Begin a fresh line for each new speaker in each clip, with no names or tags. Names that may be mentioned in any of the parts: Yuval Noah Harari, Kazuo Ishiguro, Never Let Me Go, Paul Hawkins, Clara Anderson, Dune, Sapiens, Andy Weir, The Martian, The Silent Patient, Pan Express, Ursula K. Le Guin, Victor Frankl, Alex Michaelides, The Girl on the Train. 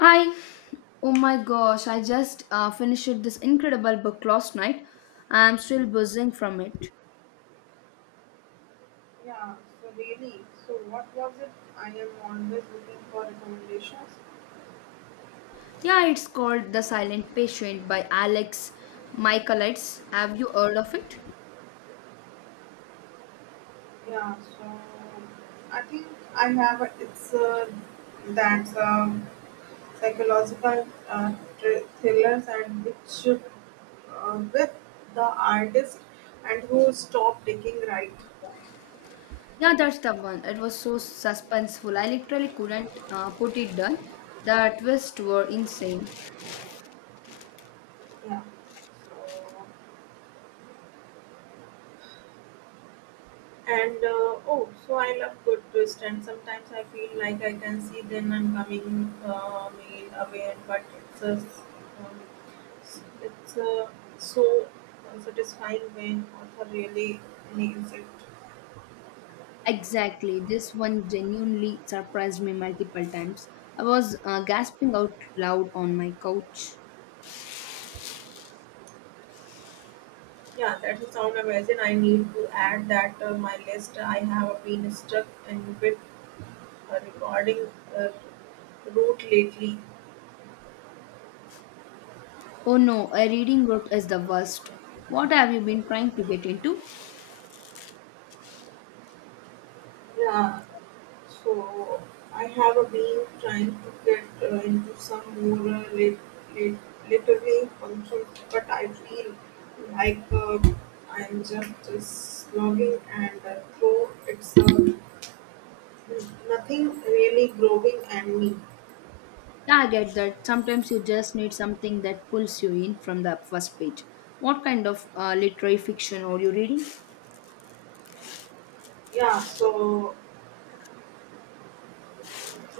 Hi. Oh my gosh, I just finished this incredible book last night. I'm still buzzing from it.
Yeah, so really, so what was it? I am always looking for recommendations.
Yeah, it's called The Silent Patient by Alex Michaelides. Have you heard of it?
Yeah, I think I have a, it's that psychological thrillers and which with the artist and who stop taking right.
Yeah, that's the one. It was so suspenseful. I literally couldn't put it down. The twists were insane.
Yeah. so And oh, so I love good twist, and sometimes I feel like I can see then I coming meal away, but um, it's a so satisfying when author really nails it.
Exactly. This one genuinely surprised me multiple times. I was gasping out loud on my couch.
Yeah, that's a sound amazing. I need to add that my list. I have been stuck in with a recording uh, route lately.
Oh no, a reading group is the worst. What have you been trying to get into?
Yeah, So I have been trying to get into some more lit- literary functions, but I feel like I'm just slogging and through it's nothing really growing and me.
Yeah, I get that. Sometimes you just need something that pulls you in from the first page. What kind of literary fiction are you reading?
Yeah,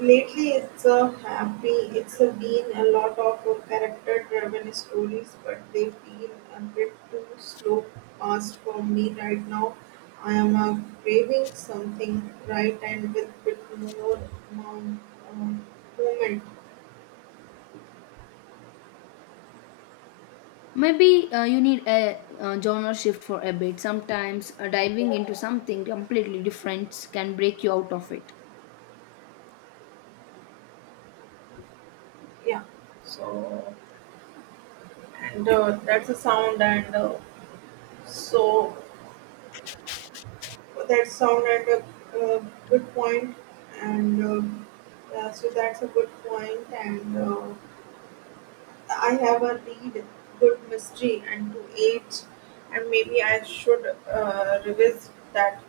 Lately it's a happy it's a been a lot of character driven stories, but they feel a bit too slow past for me right now. I am craving something right and with bit more um, um, movement.
Maybe you need a genre shift for a bit. Sometimes diving into something completely different can break you out of it.
Yeah. So and that's a sound and so that sound and a uh, good point and. Yeah, so that's a good point, and I have a read good mystery and to age, and maybe I should revisit that.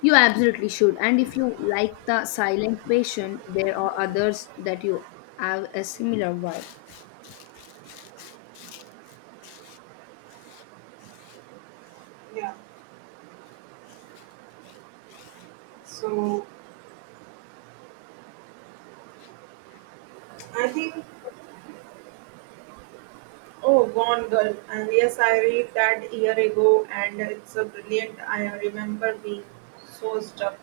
You absolutely should. And if you like the silent patient, there are others that you have a similar vibe.
Yeah. So I think oh, Gone Girl, and yes, I read that year ago, and it's a brilliant. I remember being so stuck.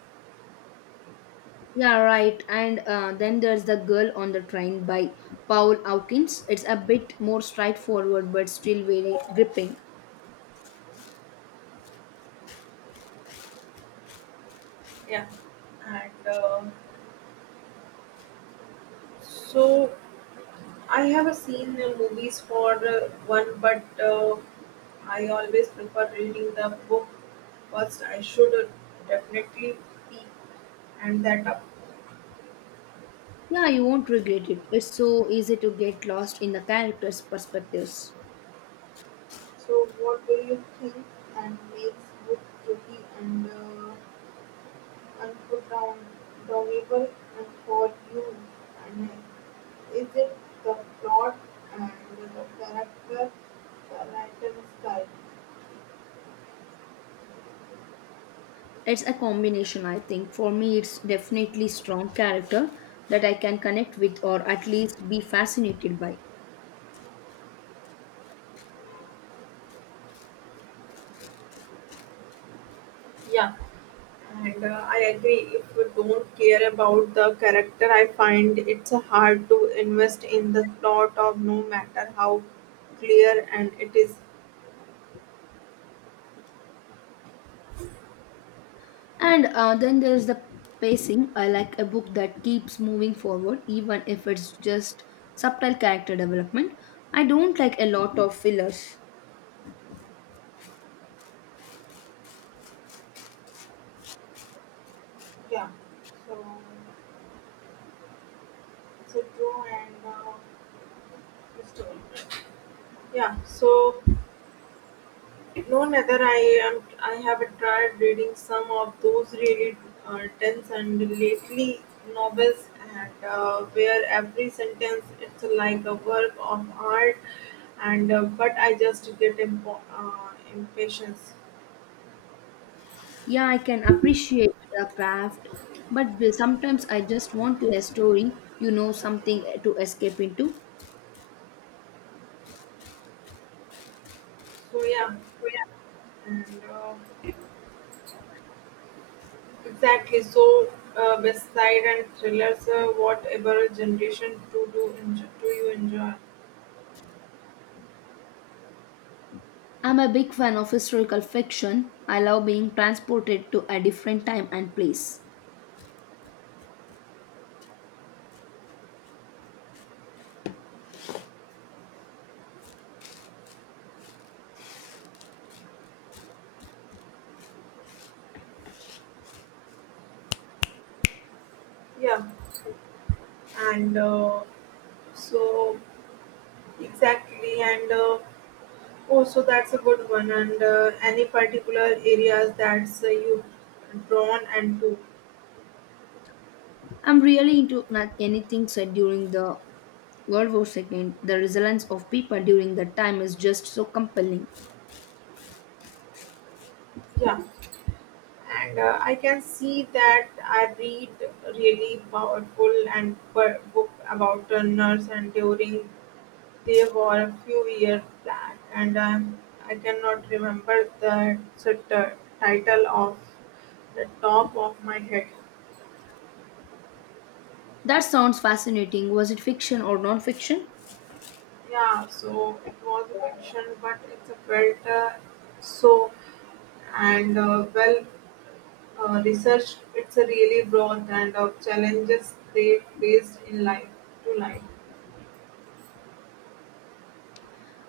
Yeah, right. And then there's The Girl on the Train by Paul Hawkins. It's a bit more straightforward but still very gripping.
Yeah, and so I have seen the movies for one, but I always prefer reading the book first. I should definitely be and that.
Yeah, you won't regret it. It's so easy to get lost in the characters' perspectives.
So what do you think and makes good juicy and unforgettable and for you? And is it the plot and the character, the writing style?
It's a combination, I think. For me, it's definitely strong character that I can connect with or at least be fascinated by.
Yeah, and I agree. If you don't care about the character, I find it's hard to invest in the plot of no matter how clear and it is.
And then there's the pacing. I like a book that keeps moving forward, even if it's just subtle character development. I don't like a lot of fillers.
Yeah. So it's a true and story. Yeah, so no, neither I am. I have tried reading some of those really tense and lately novels, and where every sentence it's like a work of art, and but I just get impatience.
Yeah, I can appreciate the craft, but sometimes I just want to a story, you know, something to escape into.
So yeah, and exactly. So beside and thrillers, whatever generation to do, enjoy, do you enjoy?
I'm a big fan of historical fiction. I love being transported to a different time and place.
Yeah, and so Exactly, and also that's a good one. And Any particular areas that's you drawn and to,
I'm really into not anything said during the World War II, the resilience of people during that time is just so compelling.
yeah. And I can see that I read really powerful and book about nurse and during they were a few years back, and I cannot remember the title of the top of my head.
That sounds fascinating. Was it fiction or non fiction?
Yeah, so it was mentioned, but it's a felt so and well researched. It's a really broad and of challenges they faced in life to life.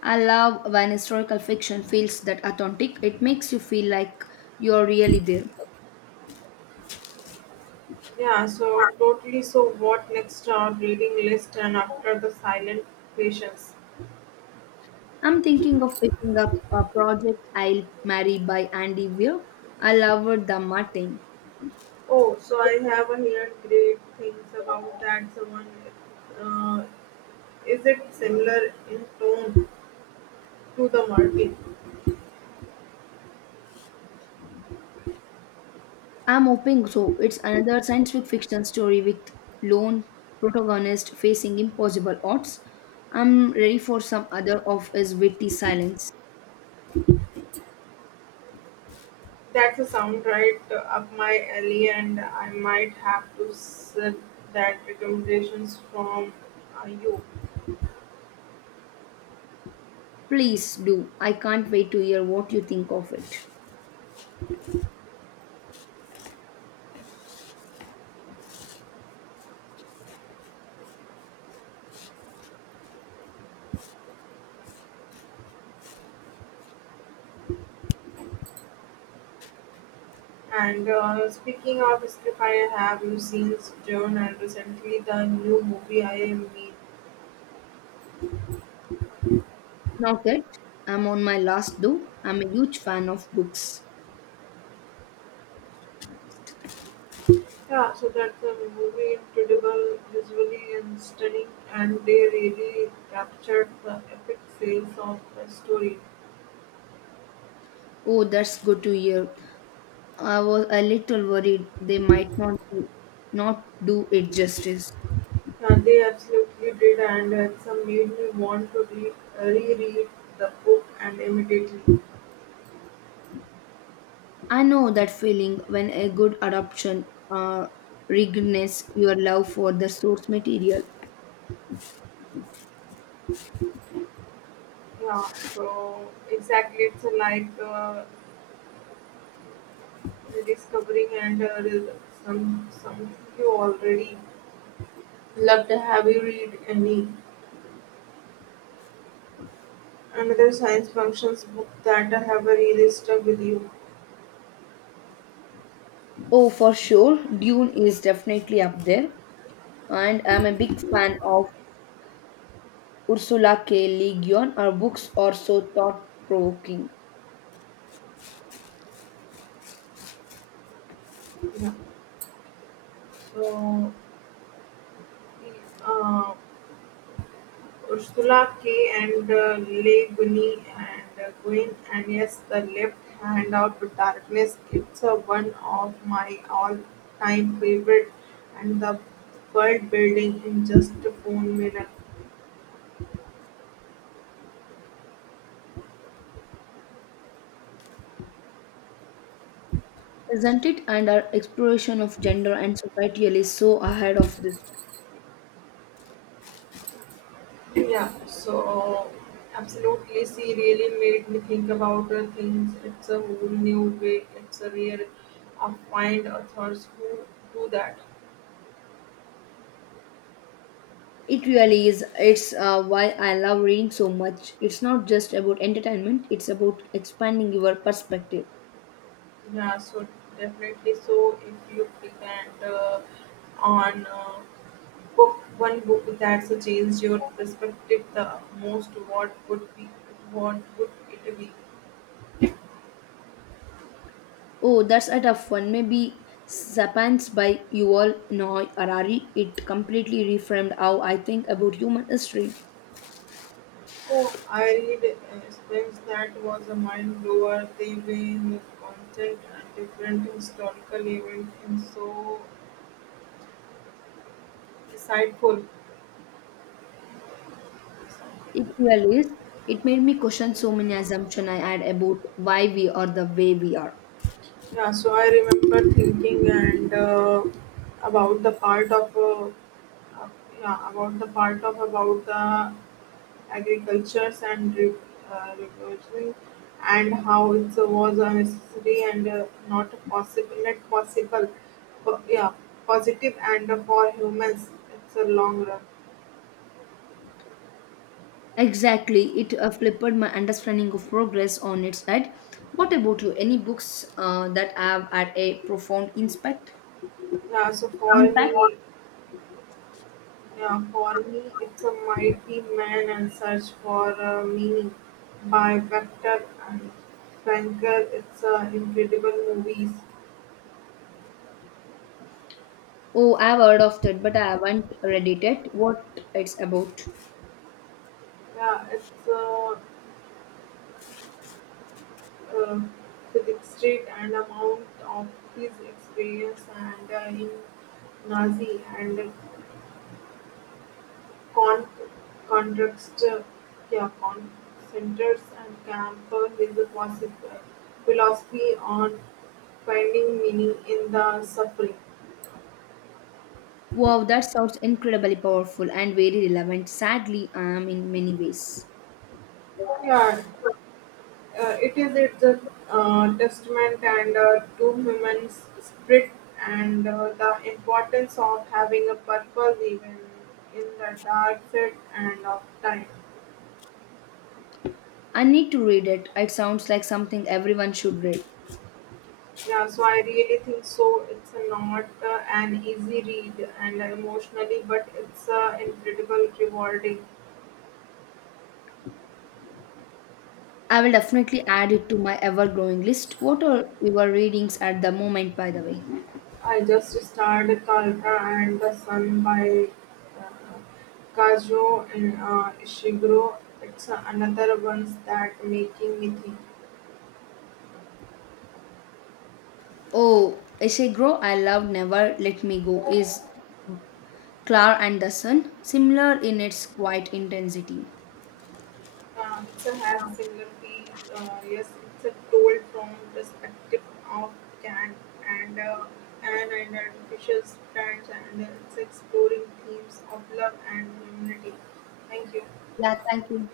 I love when historical fiction feels that authentic. It makes you feel like you're really there.
Yeah, so totally. So what next? Our reading list and after the silent patience.
I'm thinking of picking up a project I'll marry by Andy Weir. I loved the Martin.
Oh, so I have a heard great things about that. Someone, uh, is it similar in tone to the Martin?
I'm hoping so. It's another science fiction story with lone protagonist facing impossible odds. I'm ready for some other of his witty silence.
That's a sound right up my alley, and I might have to sip that recommendations from you.
Please do. I can't wait to hear what you think of it.
And Speaking of Scripire, have you seen Joan and recently the new movie I am me?
Not yet. I'm on my last though. I'm a huge fan of books.
Yeah, so that's a movie incredible visually and stunning, and they really captured the epic sales of the story.
Oh, that's good to hear. I was a little worried they might not be, not do it justice.
Yeah, they absolutely did, and it's made me want to read, reread the book and immediately.
I know that feeling when a good adaptation reignites your love for the source material.
Yeah, so exactly, it's like rediscovering and re- some you already loved. Have you read any another science functions book that have really stuck with you?
Oh, for sure, Dune is definitely up there, and I'm a big fan of Ursula K. Le Guin, her books are so thought provoking,
Yeah, so uh, Ursula K. and Allegheny and Gwyn, and yes, the left hand of darkness. It's a one of my all-time favorite, and the world building in just a phone minute.
isn't it? And her exploration of gender and society is so ahead of this.
Yeah, so absolutely, she really made me think about the things. It's a whole new way. It's a real, I find authors who do that.
It really is. It's why I love reading so much. It's not just about entertainment, it's about expanding your perspective.
Yeah, so definitely. So if you can't on book one book that's changed your perspective the most, what would it be?
Oh, that's a tough one. Maybe Sapiens by Yuval Noah Harari. It completely reframed how I think about human history.
Oh, I read Spence that was a mind blower. They were constant and different historical events and so insightful.
It really is. It made me question so many assumptions I had about why we are the way we are.
Yeah, so I remember thinking and about the part of uh, yeah about the part of about the agricultures and revolution and how it was a necessity and not possible not possible po- yeah positive and for humans it's a long run
Exactly. It flipped my understanding of progress on its head. What about you? Any books that have had a profound impact?
yeah so for
Impact?
me. Yeah, for me, it's a mighty man and search for meaning by Vector and Frankel. It's incredible movies.
Oh, I've heard of that, but I haven't read it yet. What it's about?
Yeah, it's uh, Philip Street and amount of his experience and in Nazi and con- contrast, yeah, con- centers and Campbell with the possible philosophy on finding meaning in the suffering.
Wow, that sounds incredibly powerful and very relevant. Sadly, I am in many ways.
Yeah, it is it's a testament and to human spirit and the importance of having a purpose even in the dark side and of time.
I need to read it. It sounds like something everyone should read.
Yeah, so I really think so. It's a not an easy read and emotionally, but it's incredible rewarding.
I will definitely add it to my ever growing list. What are your readings at the moment, by the way?
I just started Kalka and the Sun by uh, Kazuo and Ishiguro. It's another ones that making me think.
Oh, Essay Grow I Love Never Let Me Go is Clara Anderson, similar in its quiet intensity.
It's a have similar feel. Yes, it's a told from perspective of Kant and an artificial strands, and it's exploring themes of love and humanity. Thank you.
Yeah, thank you.